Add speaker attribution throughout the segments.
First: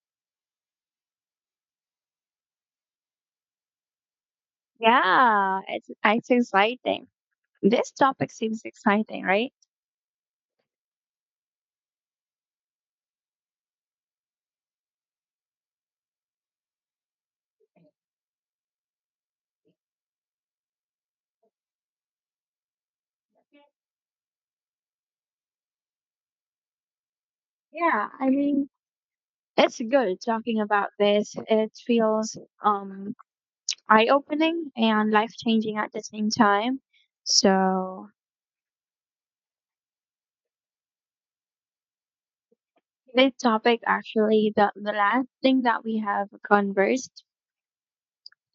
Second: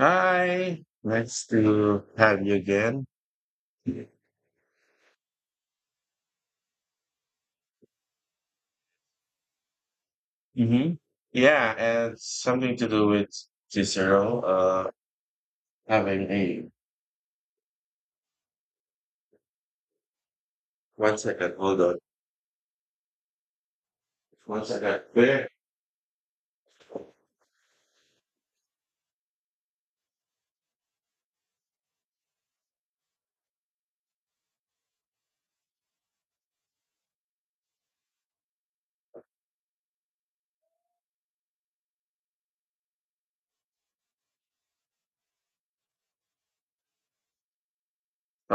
Speaker 1: Hi, nice to have you again.
Speaker 2: Yeah, it's exciting. This topic seems exciting, right?
Speaker 1: Mm-hmm. Yeah, and something to do with Cicero, having a 1 second, hold on. 1 second. There.
Speaker 2: Yeah, I mean, it's good talking about this. It feels um eye-opening and life-changing at the same time. So, this topic actually the last thing that we have conversed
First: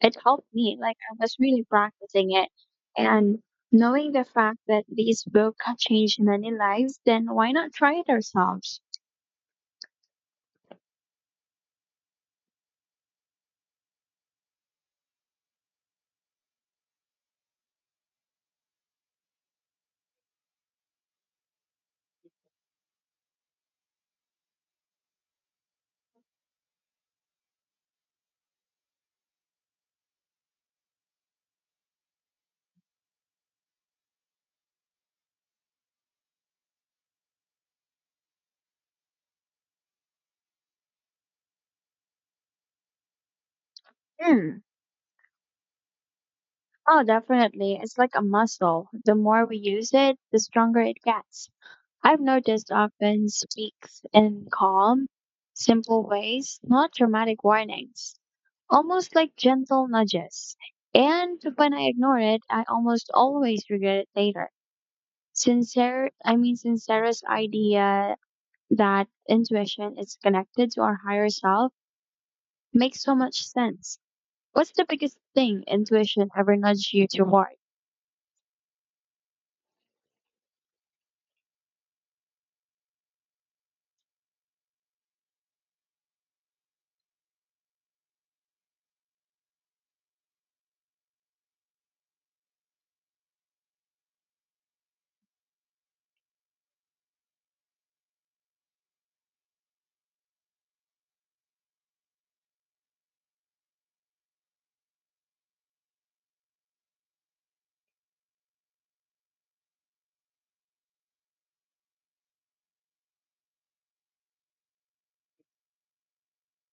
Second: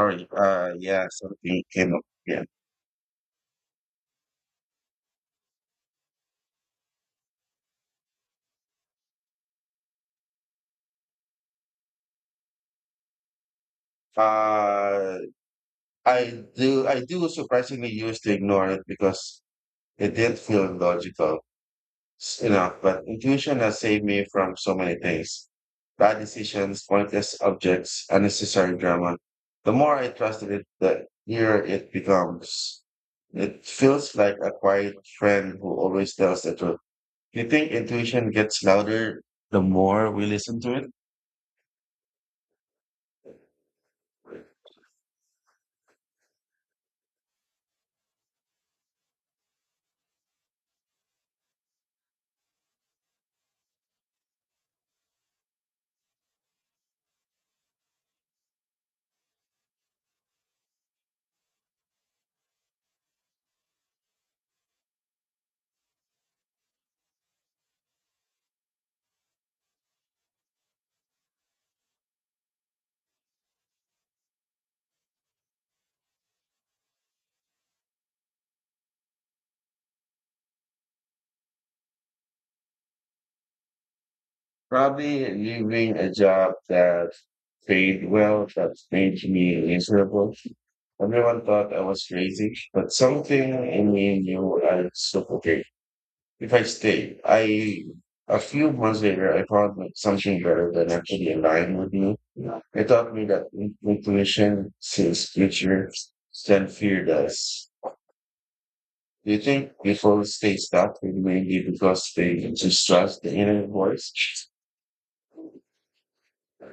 Speaker 2: it helped me. Like
Speaker 1: yeah,
Speaker 2: I was
Speaker 1: something
Speaker 2: really
Speaker 1: came up.
Speaker 2: practicing
Speaker 1: Yeah.
Speaker 2: it. And knowing the fact that this book had changed many lives, then why not try it ourselves?
Speaker 1: Uh, I do surprisingly used to ignore it because it didn't feel logical. You know, but intuition has saved me from so many things. Bad decisions, pointless objects, unnecessary drama. The more I trusted it, the clearer it becomes. It feels like a quiet friend who always tells the truth. Do you think intuition gets louder the more we listen to it?
Speaker 2: Hmm. Oh, definitely. It's like a muscle. The more we use it, the stronger it gets. I've noticed often speaks in calm, simple ways, not dramatic warnings, almost like gentle nudges. And when I ignore it, I almost always regret it later. Sincere's idea that intuition is connected to our higher self makes so much sense. What's the biggest thing intuition ever nudged you toward?
Speaker 1: Probably leaving a job that paid well, that made me miserable. Everyone thought I was crazy, but something in me knew I'd suffocate. If I stayed, I a few months later I found that something better than actually aligned with me. It taught me that intuition sees future than fear does. Do you think people stay stuck with mainly because they just trust the inner voice?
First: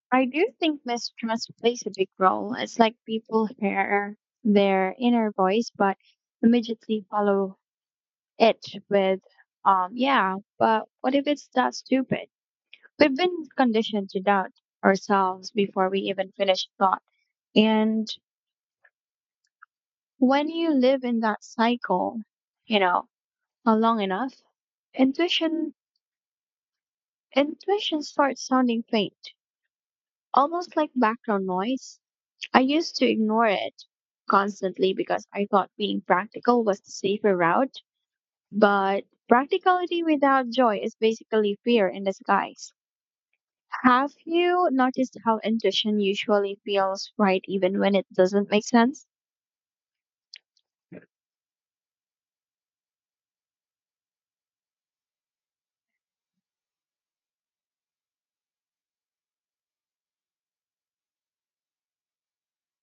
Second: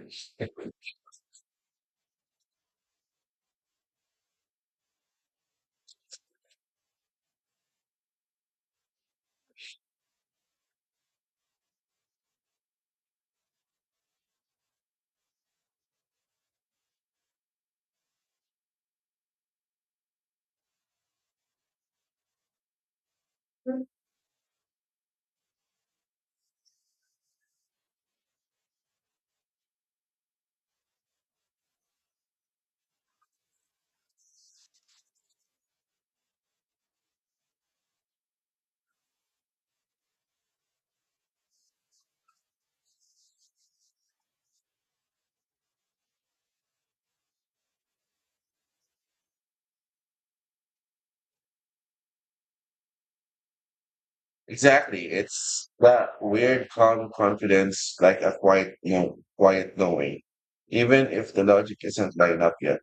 Speaker 2: I do think mistrust plays a big role. It's like people hear their inner voice, but immediately follow it with, yeah, but what if it's that stupid? We've been conditioned to doubt ourselves before we even finish thought. And when you live in that cycle, you know, long enough, intuition, intuition starts sounding faint, almost like background noise. I used to ignore it constantly because I thought being practical was the safer route. But practicality without joy is basically fear in disguise. Have you noticed how intuition usually feels right even when it doesn't make sense?
Speaker 1: Exactly. It's that weird calm confidence, like a quiet, quiet knowing, even if the logic isn't lined up yet.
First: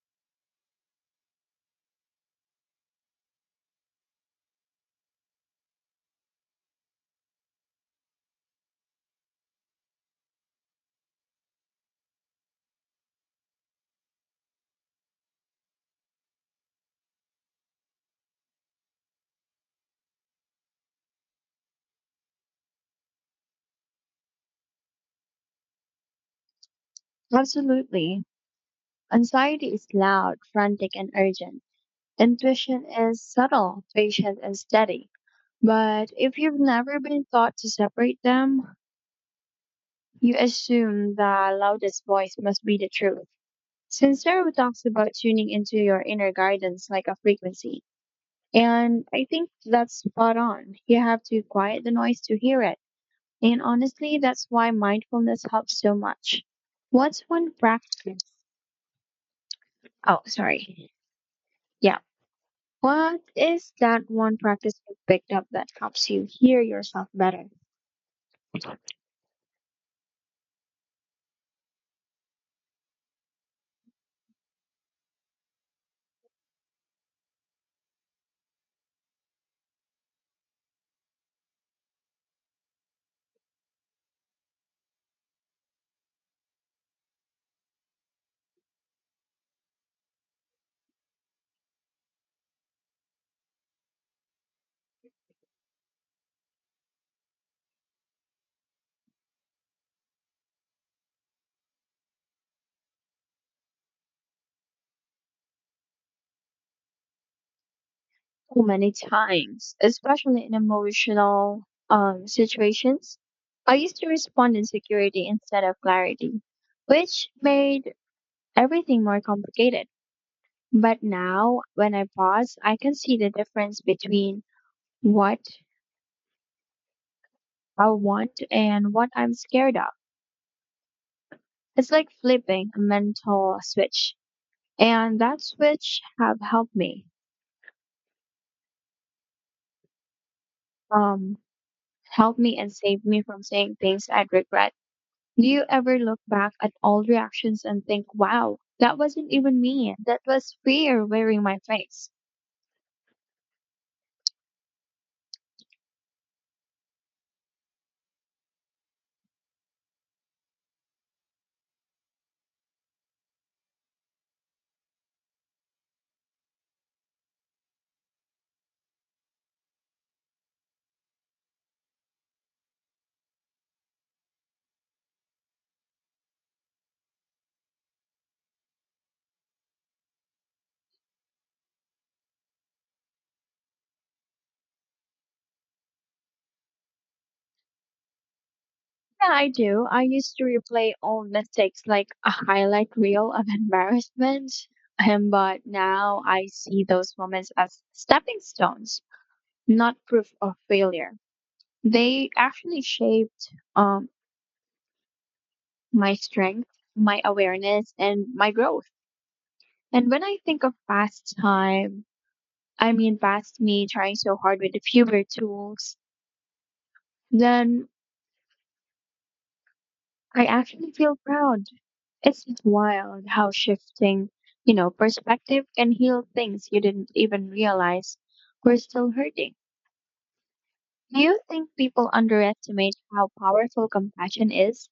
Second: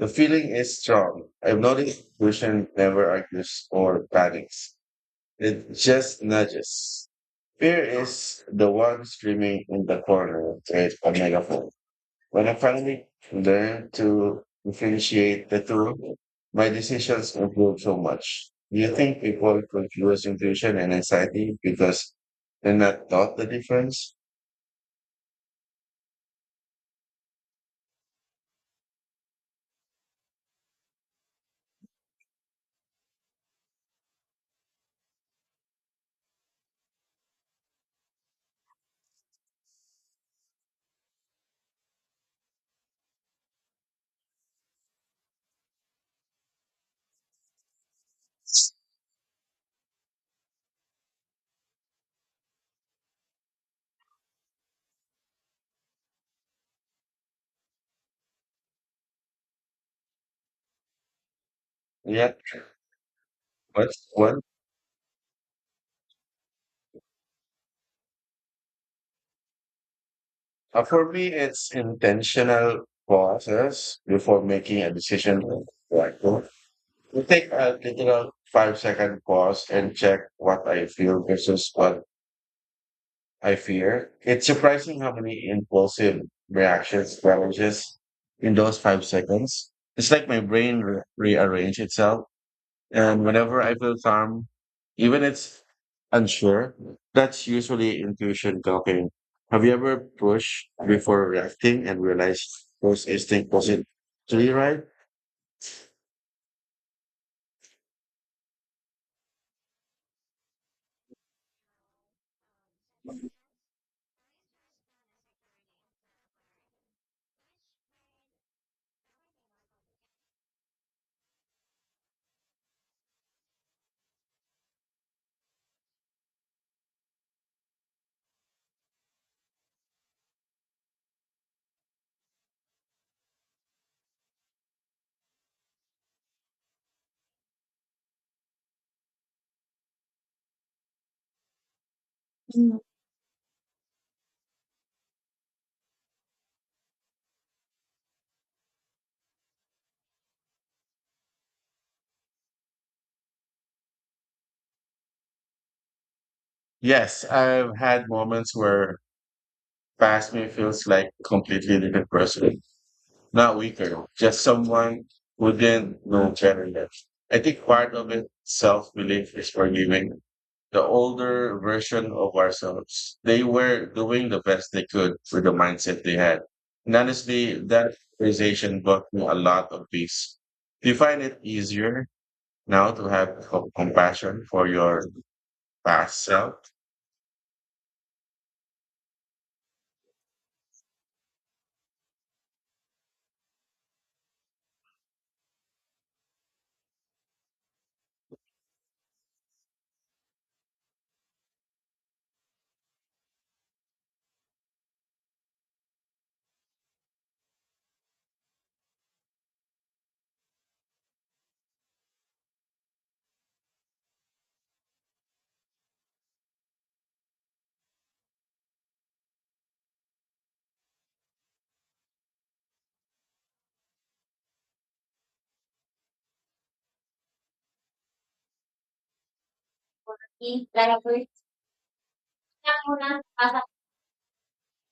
Speaker 1: The feeling is strong. I've noticed intuition never argues or panics. It just nudges. Fear is the one screaming in the corner with a megaphone. When I finally learned to differentiate the two, my decisions improved so much. Do you think people confuse intuition and anxiety because they're not taught the difference
Speaker 2: Absolutely. Anxiety is loud, frantic, and urgent. Intuition is subtle, patient, and steady. But if you've never been taught to separate them, you assume the loudest voice must be the truth. Sincero talks about tuning into your inner guidance like a frequency. And I think that's spot on. You have to quiet the noise to hear it. And honestly, that's why mindfulness helps so much. What's one practice? Oh, sorry. Yeah.
Speaker 1: yet?
Speaker 2: What is
Speaker 1: What's
Speaker 2: that one
Speaker 1: one?
Speaker 2: practice you picked up that helps you hear yourself better?
Speaker 1: For me, it's intentional pauses before making a decision. Like, we take a literal 5 second pause and check what I feel versus what I fear. It's surprising how many impulsive reactions manages in those 5 seconds. It's like my brain rearrange itself and whenever I feel calm, even it's unsure, that's usually intuition talking. Have you ever pushed before reacting and realized first instinct wasn't really right?
Speaker 2: So many times, especially in emotional situations. I used to respond in security instead of clarity, which made everything more complicated. But now, when I pause, I can see the difference between what I want and what I'm scared of. It's like flipping a mental switch, and that switch have um, helped me and
Speaker 1: Mm.
Speaker 2: saved me from saying things I'd regret. Do you ever look back at old reactions and think, wow, that wasn't even me. That was fear wearing my face.
Speaker 1: Yes, I've had moments where past me feels like completely different person, not weaker, just someone who didn't know better yet. I think part of it, self belief, is forgiving the older version of ourselves. They were doing the best they could with the mindset they had. And honestly, that realization brought me a lot of peace. Do you find it easier now to have compassion for your past self?
Speaker 2: Yeah, I do. I used to replay old mistakes like a highlight reel of embarrassment. But now I see those moments as stepping stones, not proof of failure. They actually shaped my strength, my awareness, and my growth. And when I think of past time, I mean, past me trying so hard with the fewer tools, then I actually feel proud. It's wild how shifting perspective can heal things you didn't even realize were still hurting. Do you think people underestimate how powerful compassion is?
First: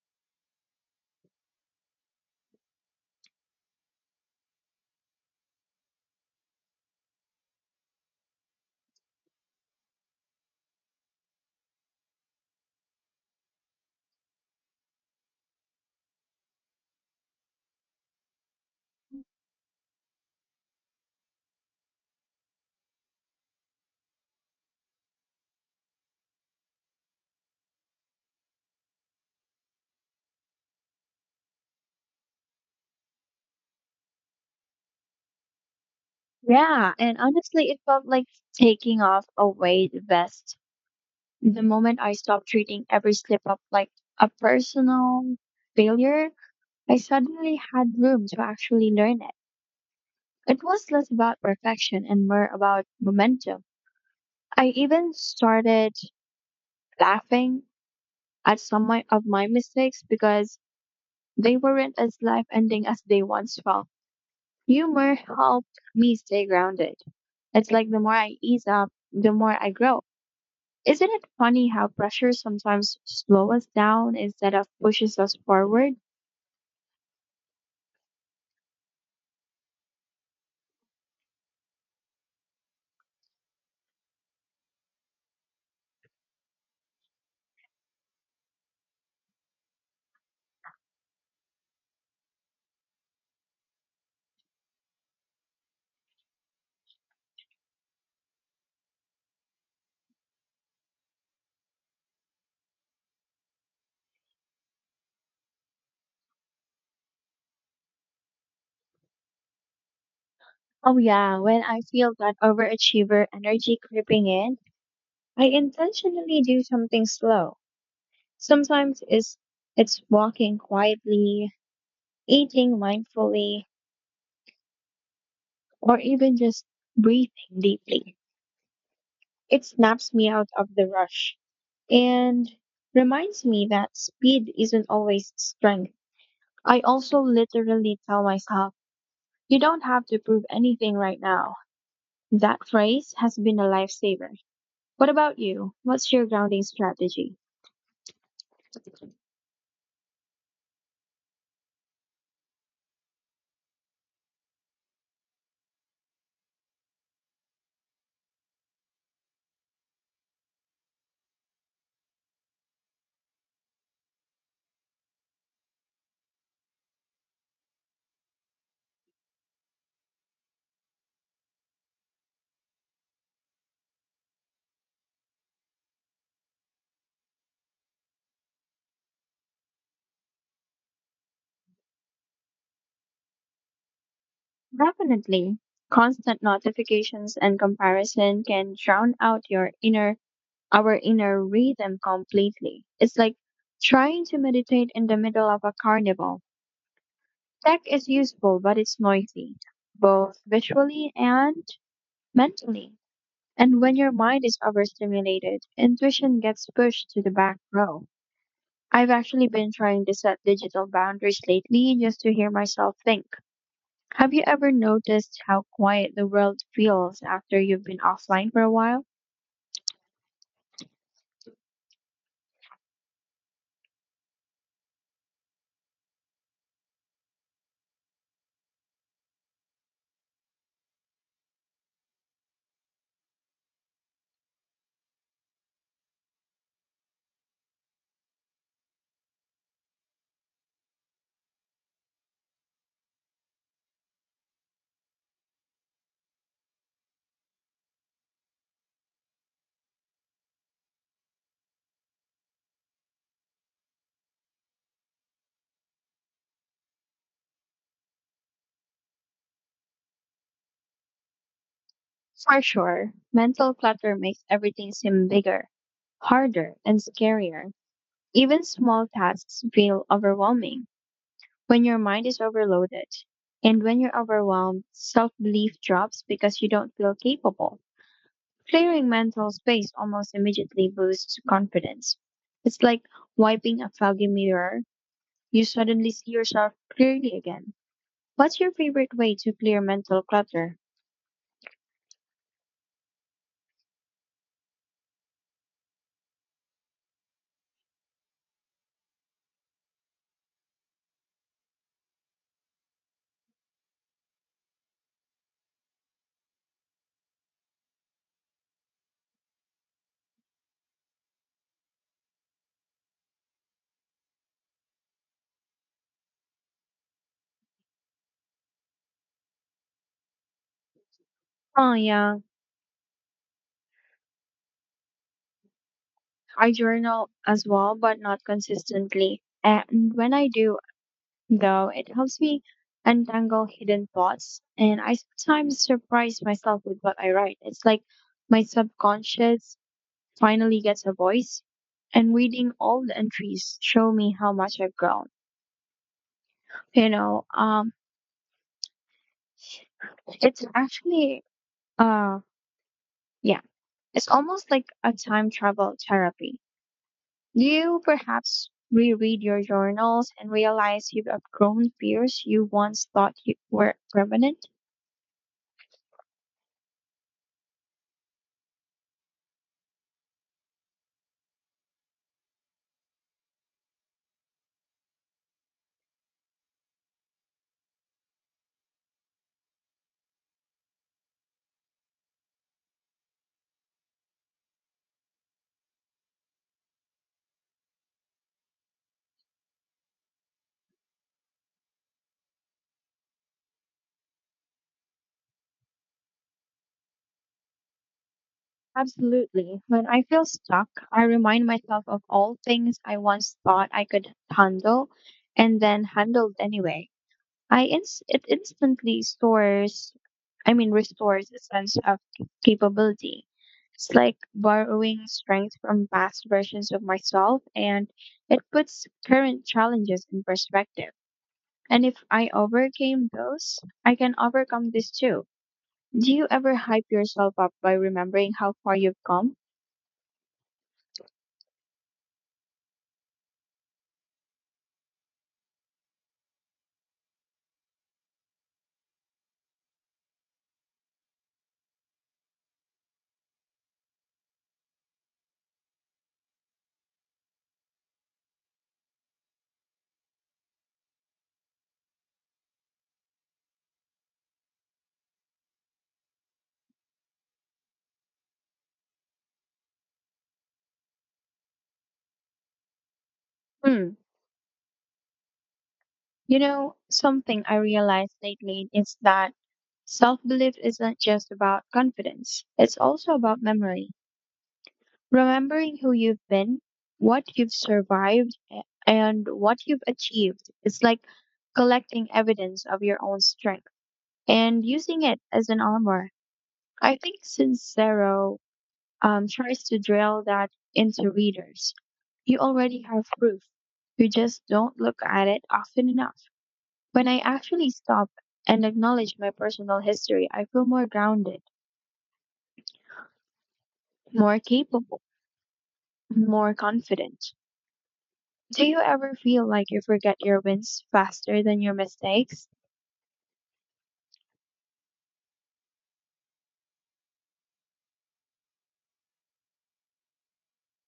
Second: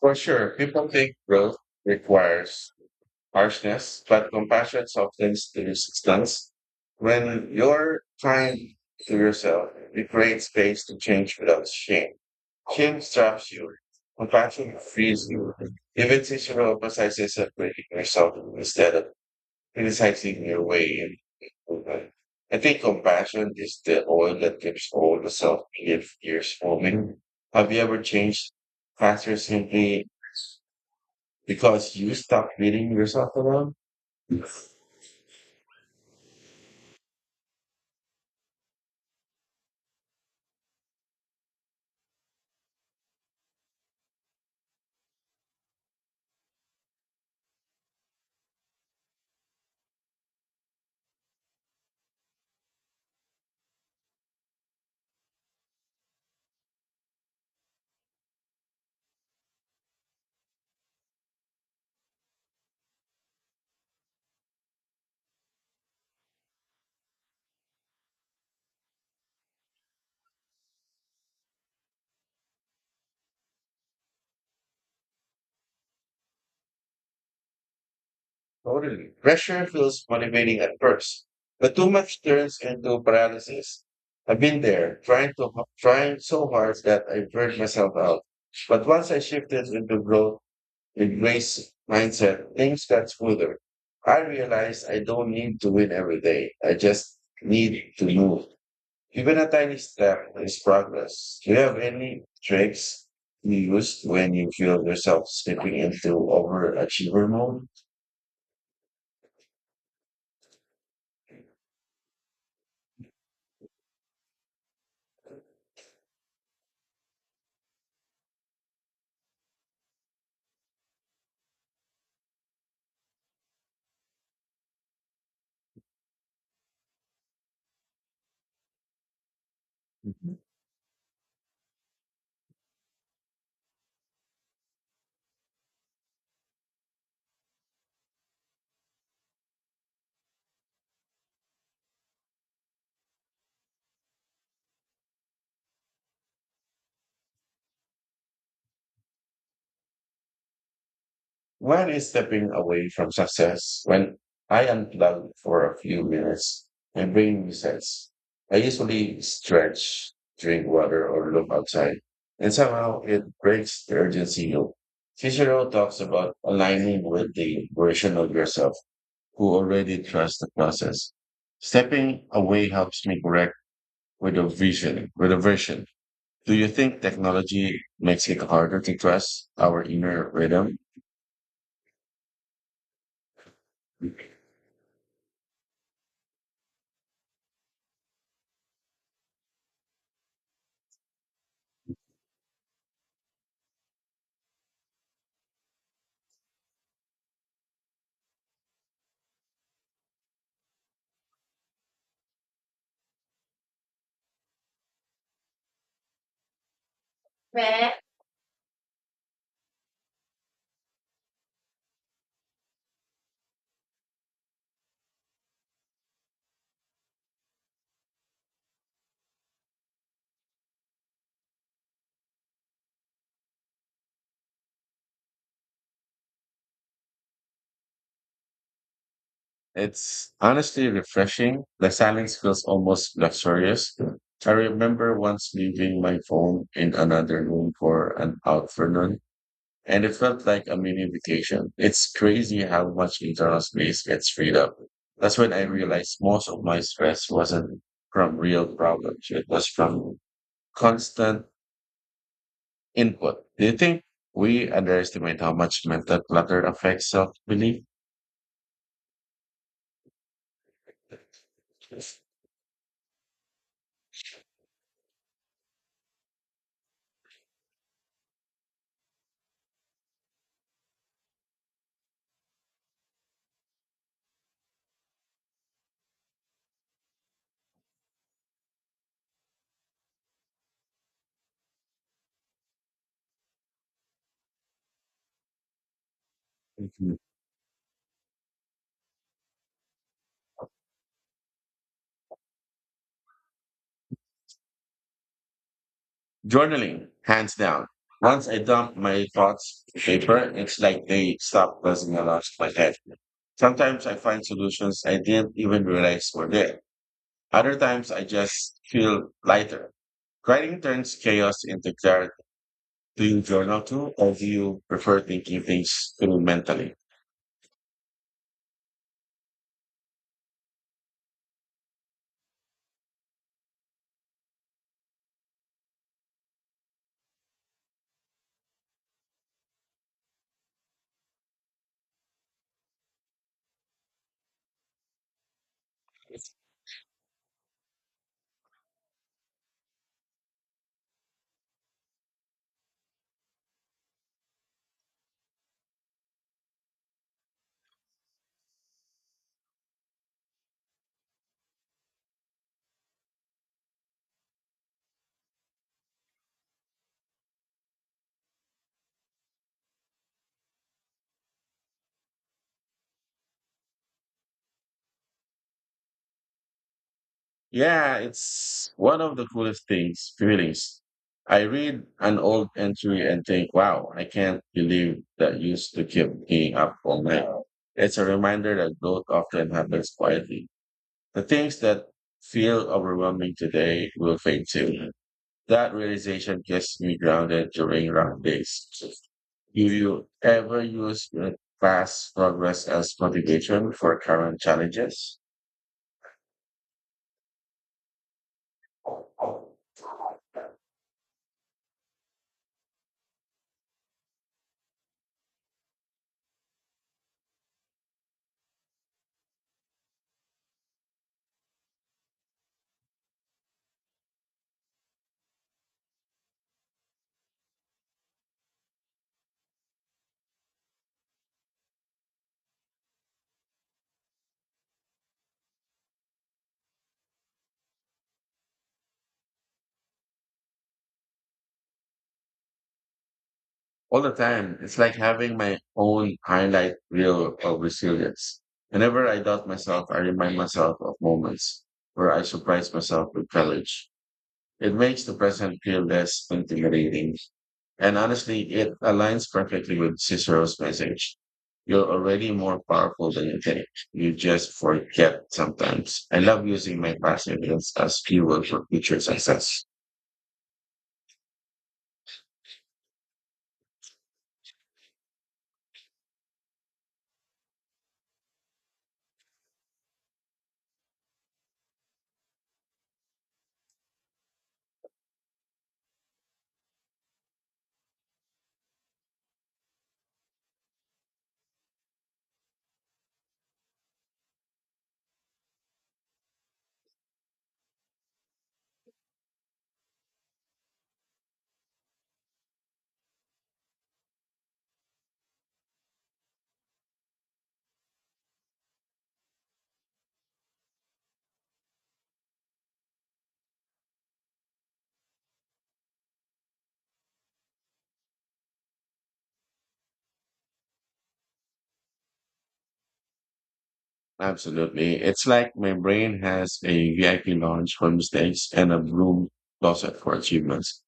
Speaker 1: For sure, people think growth requires harshness, but compassion softens the resistance. When you're kind to yourself, you create space to change without shame. Shame traps you. Compassion frees you. Even Cicero emphasizes separating yourself instead of criticizing your way in improvement. I think compassion is the oil that keeps all the self-belief gears moving. Have you ever changed faster simply because you stopped beating yourself alone?
Speaker 2: Yeah, and honestly, it felt like taking off a weight vest. The moment I stopped treating every slip up like a personal failure, I suddenly had room to actually learn it. It was less about perfection and more about momentum. I even started laughing at some of my mistakes because they weren't as life ending as they once felt. Humor helped me stay grounded. It's like the more I ease up, the more I grow. Isn't it funny how pressure sometimes slows us down instead of pushes us forward?
Speaker 1: Totally. Pressure feels motivating at first, but too much turns into paralysis. I've been there, trying so hard that I burnt myself out. But once I shifted into growth and grace mindset, things got smoother. I realized I don't need to win every day. I just need to move. Even a tiny step is progress. Do you have any tricks you use when you feel yourself slipping into overachiever mode?
Speaker 2: Oh, yeah, when I feel that overachiever energy creeping in, I intentionally do something slow. Sometimes it's walking quietly, eating mindfully, or even just breathing deeply. It snaps me
Speaker 1: Mhm.
Speaker 2: out of the rush and reminds me that speed isn't always strength. I also literally tell myself, you don't have to prove anything right now. That phrase has been a lifesaver. What about you? What's your grounding strategy?
Speaker 1: When is stepping away from success? When I unplug for a few minutes and brain resets, I usually stretch, drink water, or look outside, and somehow it breaks the urgency loop. Cicero talks about aligning with the version of yourself who already trust the process. Stepping away helps me correct with a vision. Do you think technology makes it harder to trust our inner rhythm?
Speaker 2: Definitely. Constant notifications and comparison can drown out your inner our inner rhythm completely. It's like trying to meditate in the middle of a carnival. Tech is useful, but it's noisy, both visually and mentally. And when your mind is overstimulated, intuition gets pushed to the back row. I've actually been trying to set digital boundaries lately just to hear myself think. Have you ever noticed how quiet the world feels after you've been offline for a while?
Speaker 1: It's honestly refreshing. The silence feels almost luxurious. I remember once leaving my phone in another room for an afternoon. And it felt like a mini vacation. It's crazy how much internal space gets freed up. That's when I realized most of my stress wasn't from real problems. It was from constant input. Do you think we underestimate how much mental clutter affects self-belief?
Speaker 2: For sure, mental clutter makes everything seem bigger, harder, and scarier. Even small tasks feel overwhelming when your mind is overloaded. And when you're overwhelmed, self belief drops because you don't feel capable. Clearing mental space almost immediately boosts confidence. It's like wiping a foggy mirror. You suddenly see yourself
Speaker 1: Mhm.
Speaker 2: clearly again. What's your favorite way to clear mental clutter?
Speaker 1: Journaling, hands down. Once I dump my thoughts to paper, it's like they stop buzzing around my head. Sometimes I find solutions I didn't even realize were there. Other times I just feel lighter. Writing turns chaos into clarity. Do you journal too, or do you prefer thinking things through mentally?
Speaker 2: Oh, yeah. I journal as well, but not consistently. And when I do, though, it helps me untangle hidden thoughts. And I sometimes surprise myself with what I write. It's like my subconscious finally gets a voice. And reading all the entries show me how much I've grown. You know, um, it's uh, yeah, it's almost like a time travel therapy. You perhaps reread your journals and realize you've outgrown fears you once thought you were permanent.
Speaker 1: Yeah, it's one of the coolest things, feelings. I read an old entry and think, wow, I can't believe that used to keep me up all night. It's a reminder that growth often happens quietly. The things that feel overwhelming today will fade too. That realization gets me grounded during rough days. Do you ever use past progress as motivation for current challenges?
Speaker 2: Absolutely. When I feel stuck, I remind myself of all things I once thought I could handle and then handled anyway. It instantly restores a sense of capability. It's like borrowing strength from past versions of myself and it puts current challenges in perspective. And if I overcame those, I can overcome this too. Do you ever hype yourself up by remembering how far you've come?
Speaker 1: All the time. It's like having my own highlight reel of resilience. Whenever I doubt myself, I remind myself of moments where I surprise myself with courage. It makes the present feel less intimidating. And honestly, it aligns perfectly with Cicero's message. You're already more powerful than you think. You just forget sometimes. I love using my past events as fuel for future success.
Speaker 2: Hmm. You know, something I realized lately is that self belief isn't just about confidence, it's also about memory. Remembering who you've been, what you've survived, and what you've achieved. It's like collecting evidence of your own strength and using it as an armor. I think Sincero tries to drill that into readers. You already have proof. You just don't look at it often enough. When I actually stop and acknowledge my personal history, I feel more grounded, more capable, more confident. Do you ever feel like you forget your wins faster than your mistakes?
Speaker 1: Absolutely. It's like my brain has a VIP lounge for mistakes and a broom closet for achievements.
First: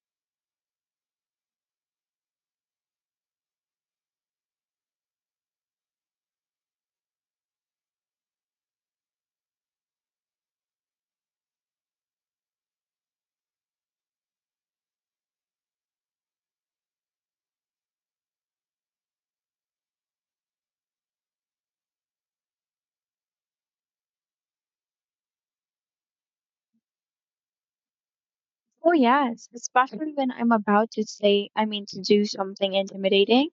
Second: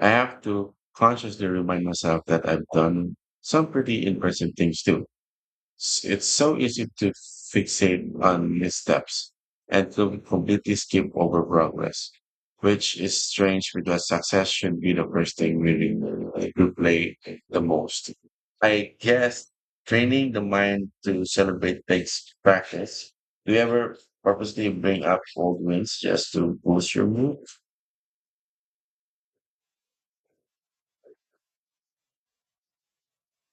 Speaker 1: I have to consciously remind myself that I've done some pretty impressive things too. It's so easy to fixate on missteps and to completely skip over progress, which is strange because success should be the first thing we replay the most. I guess training the mind to celebrate takes practice. Do you ever purposely bring up old wins just to boost your mood?
Speaker 2: Oh, yes, especially when I'm about to to do something intimidating.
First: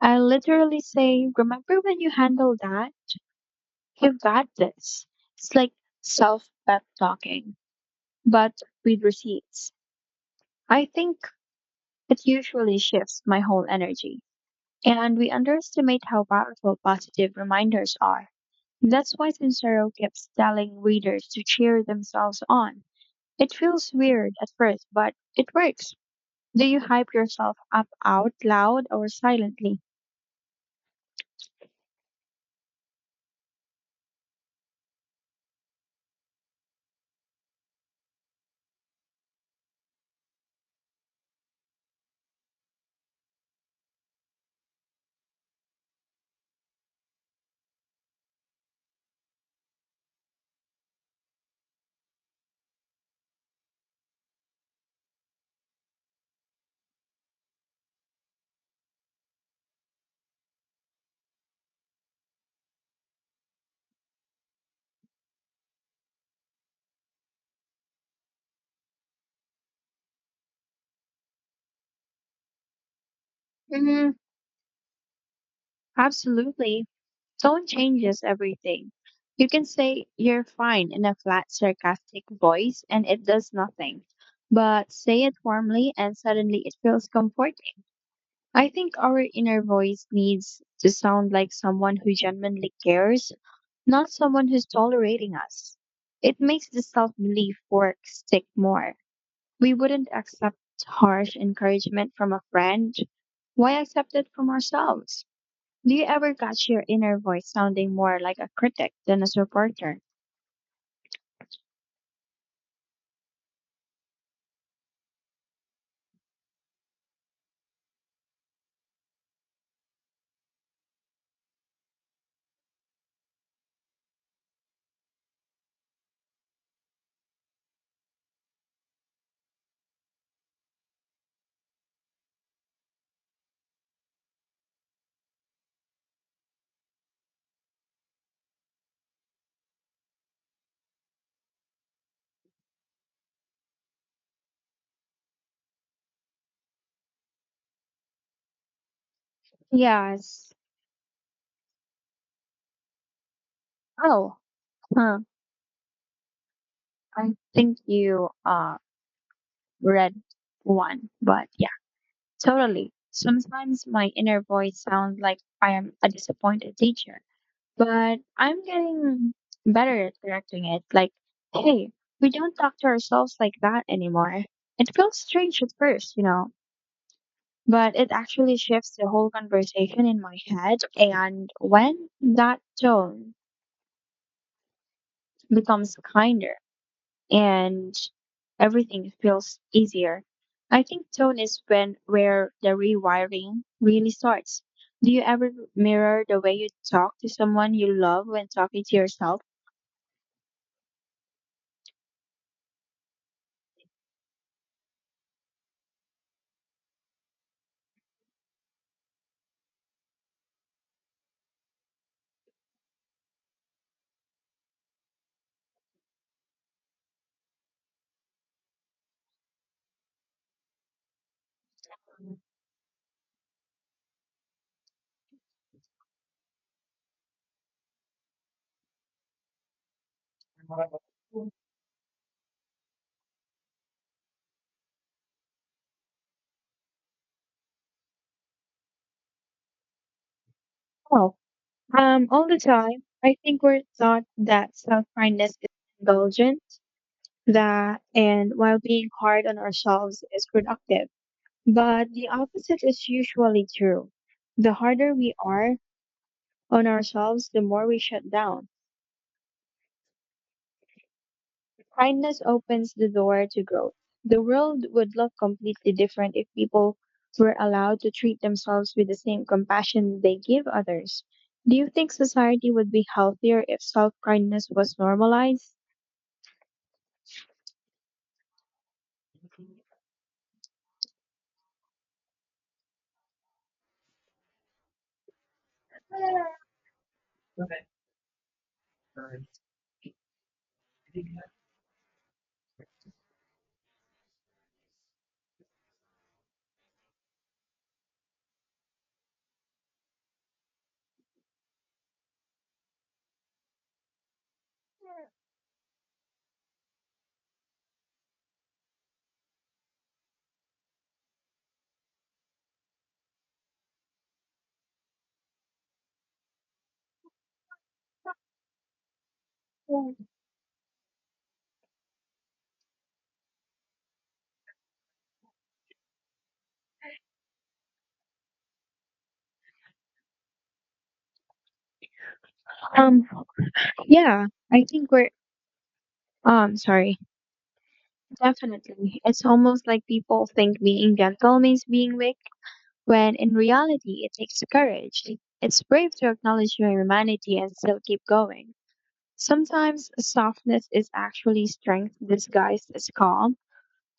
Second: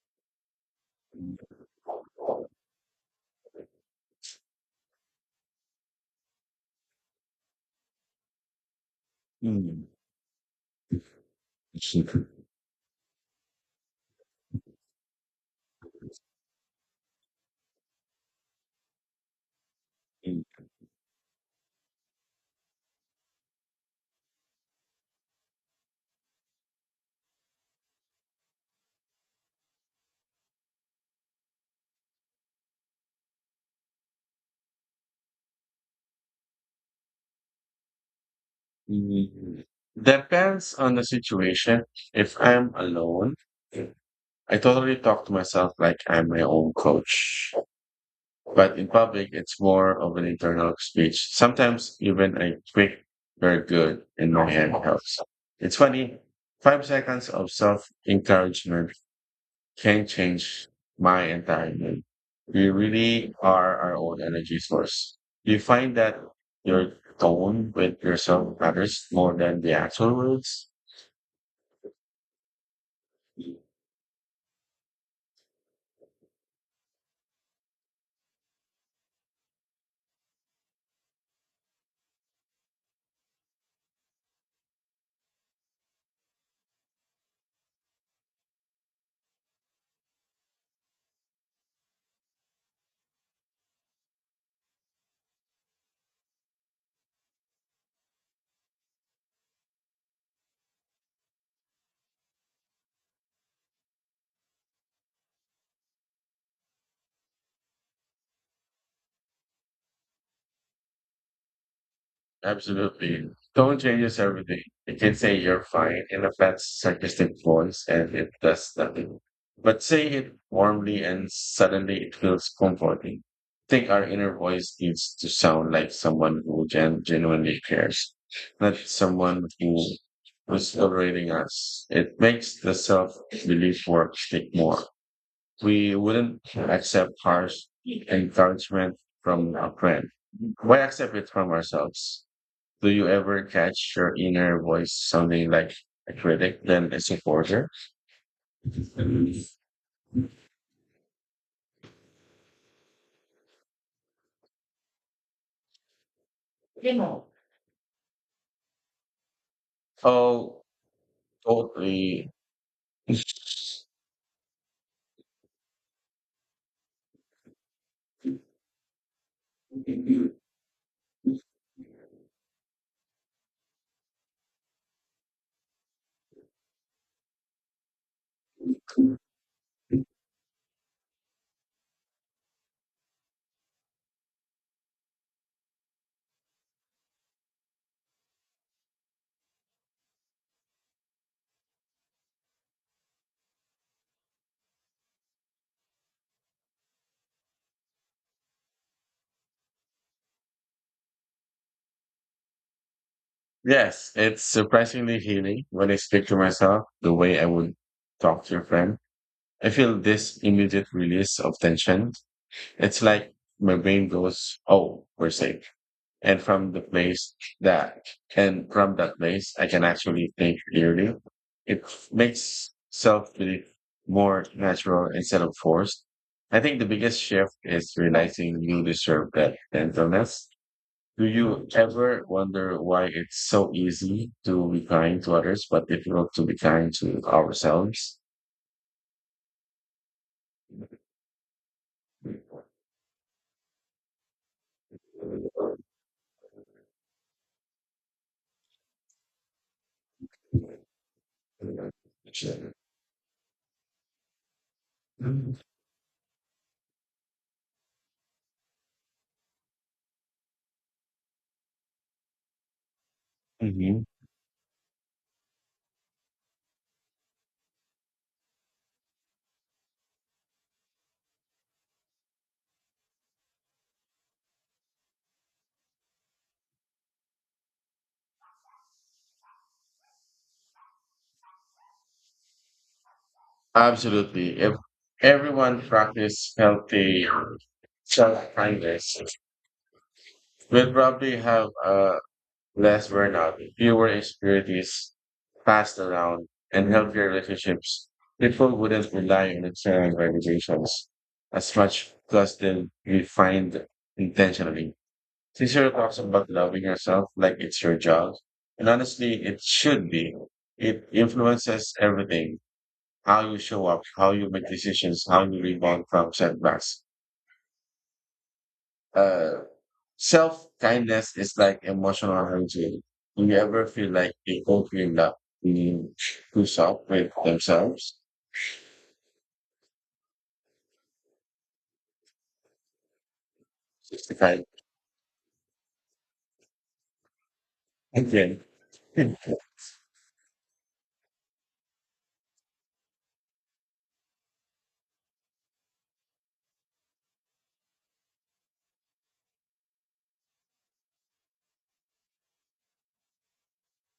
Speaker 2: I literally say, remember when you handled that? You've got this. It's like self pep talking, but with receipts.
Speaker 1: Hmm.
Speaker 2: I think it usually shifts my whole energy. And we underestimate how powerful positive reminders are. That's why Sincero keeps telling readers to cheer themselves on. It feels weird at first, but it works. Do you hype yourself up out loud or silently?
Speaker 1: Mm, Depends on the situation. If I'm alone, I totally talk to myself like I'm my own coach. But in public, it's more of an internal speech. Sometimes even a quick, very good in my head helps. It's funny, 5 seconds of self encouragement can change my entire mood. We really are our own energy source. Do you find that your tone with yourself matters more than the actual words?
Speaker 2: Mm, absolutely. Tone changes everything. You can say you're fine in a flat, sarcastic voice and it does nothing. But say it warmly and suddenly it feels comforting. I think our inner voice needs to sound like someone who genuinely cares, not someone who's tolerating us. It makes the self belief work stick more. We wouldn't accept harsh encouragement from a friend. Why accept it from ourselves? Do you ever catch your inner voice sounding more like a critic than a supporter?
Speaker 1: Absolutely. Tone changes everything. You can say you're fine in a fat, sarcastic voice, and it does nothing. But say it warmly, and suddenly it feels comforting. I think our inner voice needs to sound like someone who genuinely cares, not someone who was tolerating us. It makes the self belief work stick more. We wouldn't accept harsh encouragement from a friend. Why accept it from ourselves? Do you ever catch your inner voice sounding like a critic than a supporter?
Speaker 2: Yes. Oh, huh. I think you read
Speaker 1: Oh,
Speaker 2: one, but yeah,
Speaker 1: totally.
Speaker 2: totally. Sometimes my inner voice sounds like I am a disappointed teacher, but I'm getting better at correcting it. Like, hey, we don't talk to ourselves like that anymore. It feels strange at first, but it actually shifts the whole conversation in my head. And when that tone becomes kinder and everything feels easier, I think tone is when where the rewiring really starts. Do you ever mirror the way you talk to someone you love when talking to yourself?
Speaker 1: Yes, it's surprisingly healing when I speak to myself the way I would talk to a friend. I feel this immediate release of tension. It's like my brain goes, oh, we're safe. and from the place that and from that place I can actually think clearly. It makes self belief more natural instead of forced. I think the biggest shift is realizing you deserve that gentleness. Do you ever wonder why it's so easy to be kind to others but difficult to be kind to ourselves?
Speaker 2: Well, all the time. I think we're taught that self kindness is indulgent, that and while being hard on ourselves is productive. But the opposite is usually true. The harder we are on ourselves, the more we shut down. Kindness opens the door to growth.
Speaker 1: Mhm.
Speaker 2: The world would look completely different if people were allowed to treat themselves with the same compassion they give others. Do you think society would be healthier if self kindness was normalized?
Speaker 1: Absolutely. If everyone practiced healthy self-kindness will probably have less burnout, fewer insecurities passed around, and healthier relationships. People wouldn't rely on external validations as much because they'll be find intentionally. Cicero talks about loving yourself like it's your job. And honestly, it should be. It influences everything. How you show up, how you make decisions, how you rebound from setbacks. Uh, Self kindness is like emotional hygiene. Do you ever feel like people feel that being too soft with themselves?
Speaker 2: Um,
Speaker 1: It's the
Speaker 2: yeah,
Speaker 1: kind
Speaker 2: I think we're, sorry,
Speaker 1: again.
Speaker 2: definitely. It's almost like people think being gentle means being weak when in reality it takes courage. It's brave to acknowledge your humanity and still keep going. Sometimes softness is actually strength disguised as calm.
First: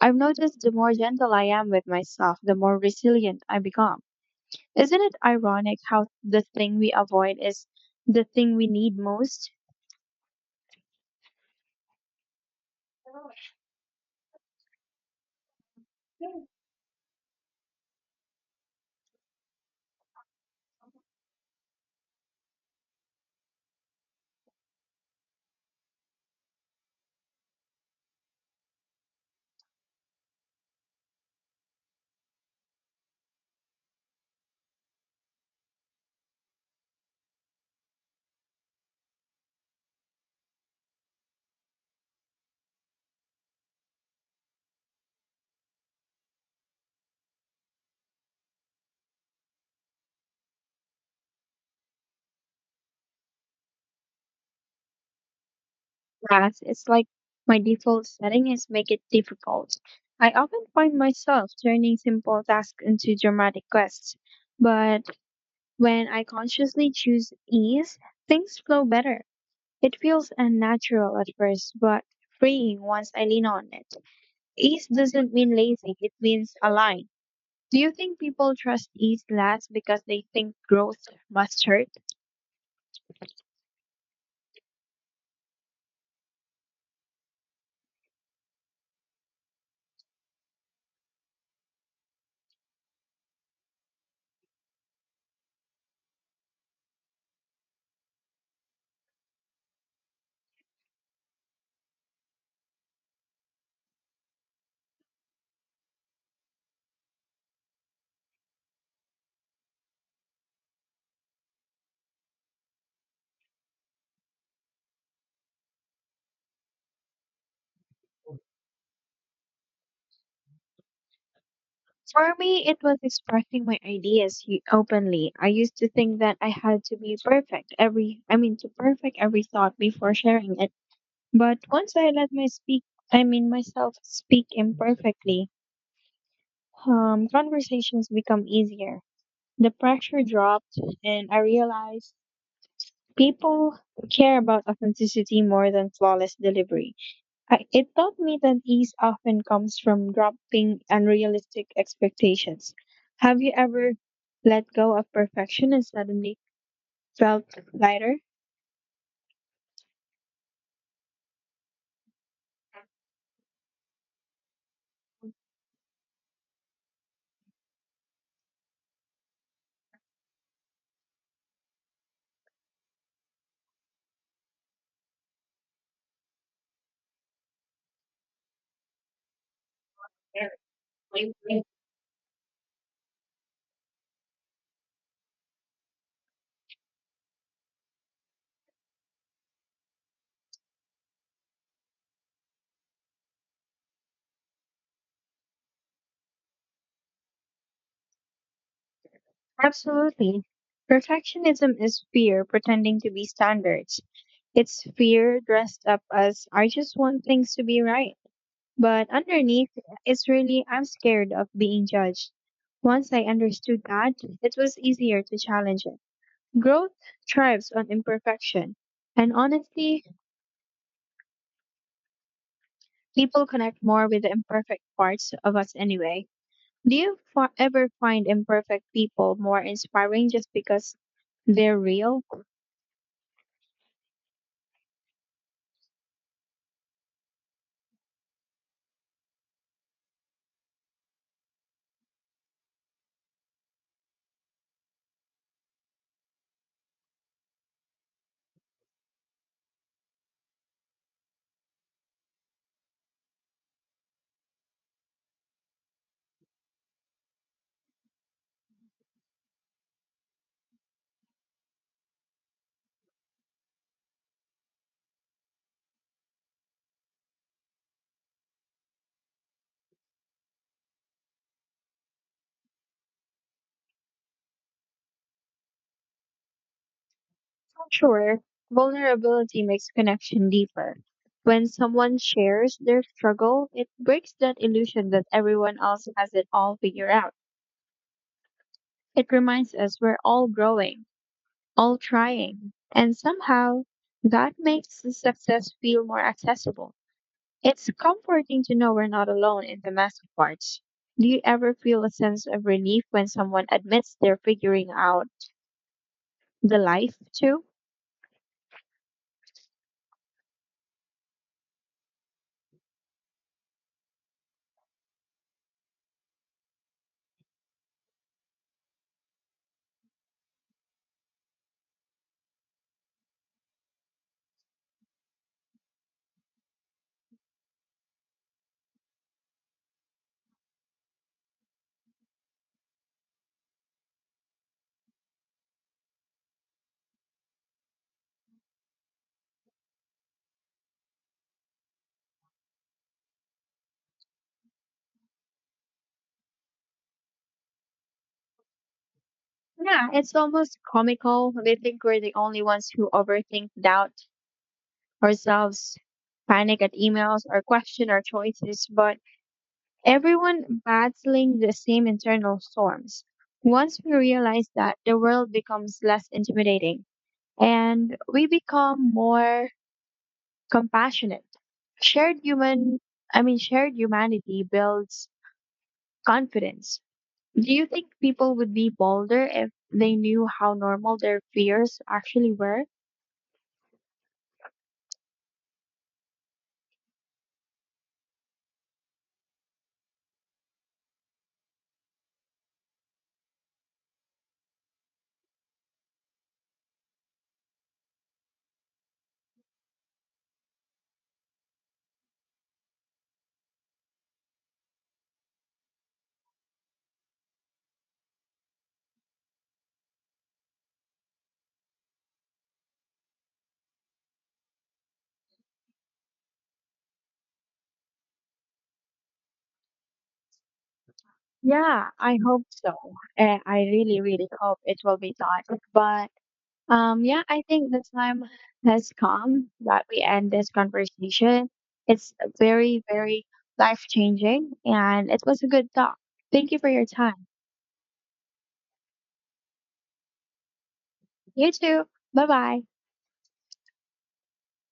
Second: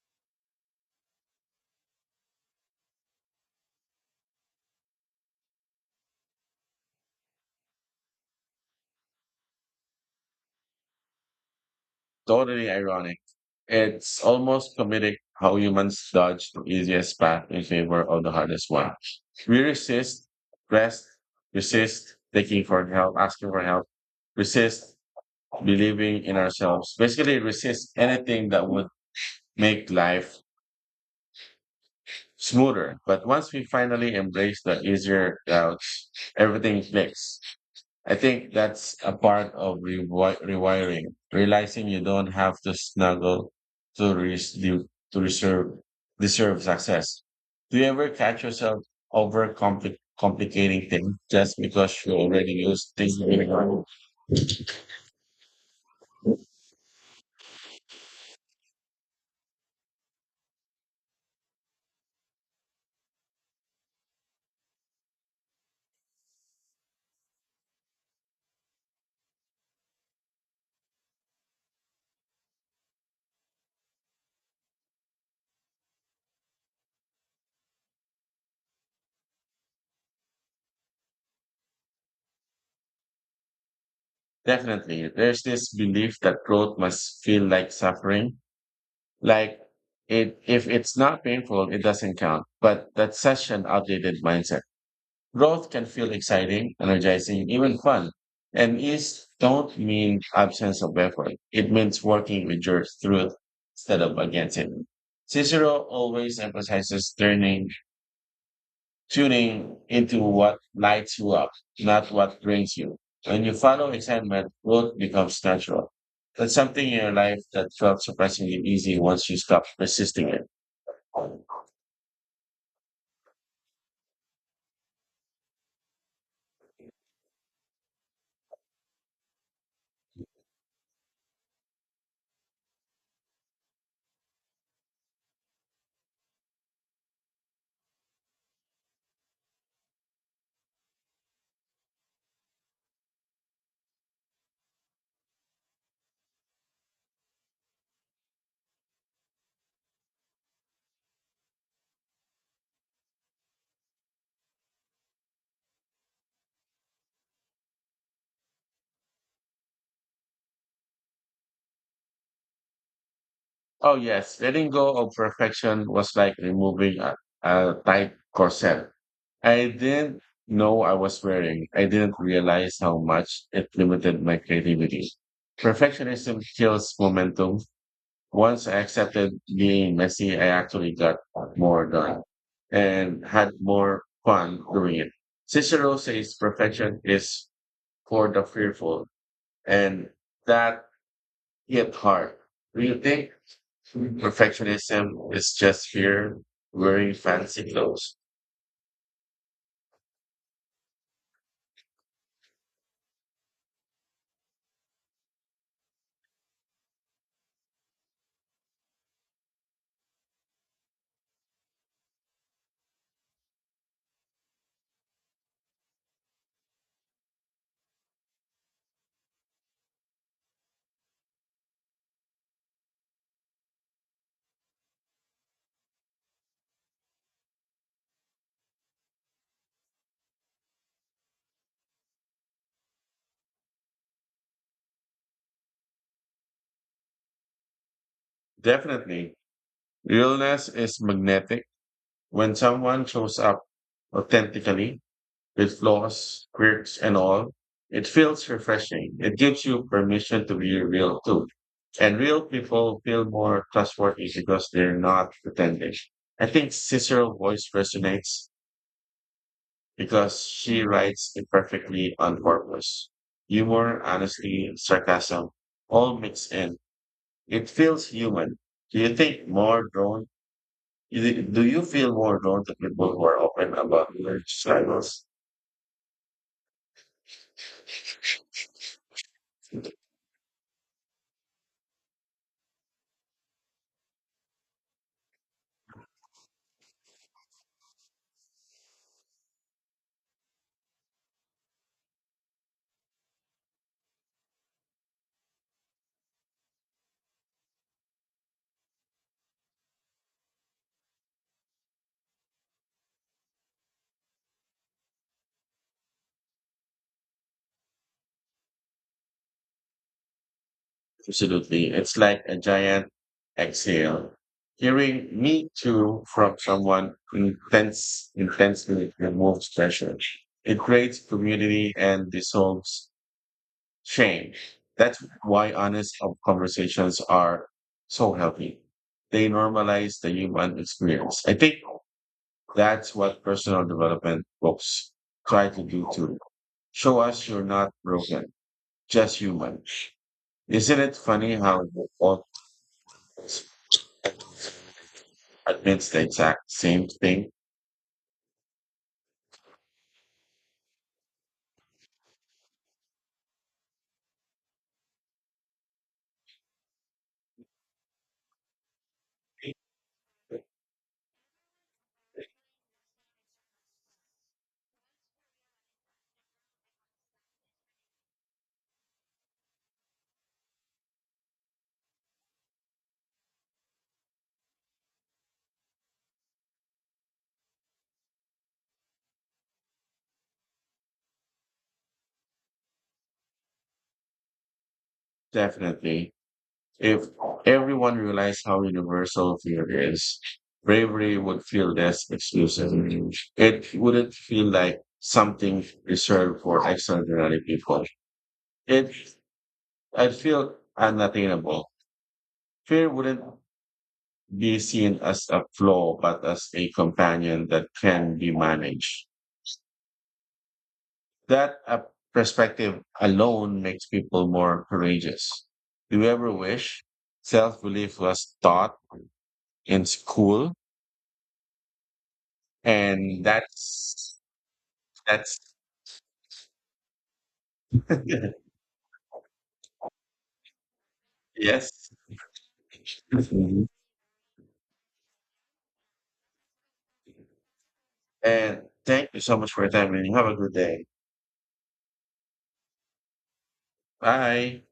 Speaker 2: I've noticed the more gentle I am with myself, the more resilient I become. Isn't it ironic how the thing we avoid is the thing we need most?
Speaker 1: Totally ironic. It's almost comedic how humans dodge the easiest path in favor of the hardest one. We rest, resist asking for help, resist believing in ourselves. Basically, resist anything that would make life smoother. But once we finally embrace the easier route, everything clicks. I think that's a part of rewiring, realizing you don't have to snuggle to, res- to reserve, deserve success. Do you ever catch yourself over complicating things just because you already use things?
Speaker 2: Yes, it's like my default setting is make it difficult. I often find myself turning simple tasks into dramatic quests, but when I consciously choose ease, things flow better. It feels unnatural at first, but freeing once I lean on it. Ease doesn't mean lazy, it means aligned. Do you think people trust ease less because they think growth must hurt?
Speaker 1: Definitely. There's this belief that growth must feel like suffering. Like it, if it's not painful, it doesn't count. But that's such an outdated mindset. Growth can feel exciting, energizing, even fun. And ease don't mean absence of effort. It means working with your truth instead of against it. Cicero always emphasizes tuning into what lights you up, not what brings you. When you follow excitement, growth becomes natural. That's something in your life that felt surprisingly easy once you stop resisting it.
Speaker 2: For me, it was expressing my ideas openly. I used to think that I had to be perfect to perfect every thought before sharing it. But once I let my speak, I mean, myself speak imperfectly, conversations become easier. The pressure dropped, and I realized people care about authenticity more than flawless delivery. It taught me that ease often comes from dropping unrealistic expectations. Have you ever let go of perfection and suddenly felt lighter?
Speaker 1: Oh yes, letting go of perfection was like removing a tight corset. I didn't know I was wearing. I didn't realize how much it limited my creativity. Perfectionism kills momentum. Once I accepted being messy, I actually got more done and had more fun doing it. Cicero says perfection is for the fearful, and that Yeah, part. Do you think perfectionism is just fear wearing fancy clothes?
Speaker 2: Absolutely. Perfectionism is fear pretending to be standards. It's fear dressed up as I just want things to be right. But underneath, it's really, I'm scared of being judged. Once I understood that, it was easier to challenge it. Growth thrives on imperfection. And honestly, people connect more with the imperfect parts of us anyway. Do you ever find imperfect people more inspiring just because they're real?
Speaker 1: Definitely. Realness is magnetic. When someone shows up authentically, with flaws, quirks, and all, it feels refreshing. It gives you permission to be real too. And real people feel more trustworthy because they're not pretending. I think Cicero voice resonates because she writes imperfectly on purpose. Humor, honesty, sarcasm, all mixed in. It feels human. Do you think more drawn? Do you feel more drawn to people who are open about their struggles?
Speaker 2: Sure, vulnerability makes connection deeper. When someone shares their struggle, it breaks that illusion that everyone else has it all figured out. It reminds us we're all growing, all trying, and somehow that makes the success feel more accessible. It's comforting to know we're not alone in the messy parts. Do you ever feel a sense of relief when someone admits they're figuring out the life too?
Speaker 1: Absolutely. It's like a giant exhale. Hearing me too from someone intense intensely removes pressure. It creates community and dissolves shame. That's why honest conversations are so healthy. They normalize the human experience. I think that's what personal development books try to do too. Show us you're not broken, just human. Isn't it funny how both admits the exact same thing?
Speaker 2: Yeah, it's almost comical. We think we're the only ones who overthink, doubt ourselves, panic at emails, or question our choices, but everyone battling the same internal storms. Once we realize that, the world becomes less intimidating and we become more compassionate. Shared human, shared humanity builds confidence. Do you think people would be bolder if they knew how normal their fears actually were?
Speaker 1: Definitely. If everyone realized how universal fear is, bravery would feel less exclusive. It wouldn't feel like something reserved for extraordinary people. It, I'd feel unattainable. Fear wouldn't be seen as a flaw, but as a companion that can be managed. That perspective alone makes people more courageous. Do you ever wish self belief was taught in school?
Speaker 2: Yeah, I hope so.
Speaker 1: And
Speaker 2: Eh, I really,
Speaker 1: that's
Speaker 2: really hope it will be
Speaker 1: that's
Speaker 2: taught. But yeah, I think the time has come that we end this conversation.
Speaker 1: yes.
Speaker 2: It's very, very
Speaker 1: Mhm.
Speaker 2: life changing, and it was a good talk. Thank you for your time.
Speaker 1: And thank you so much for your time, and you have a good day.
Speaker 2: You too. Bye bye.
Speaker 1: Bye.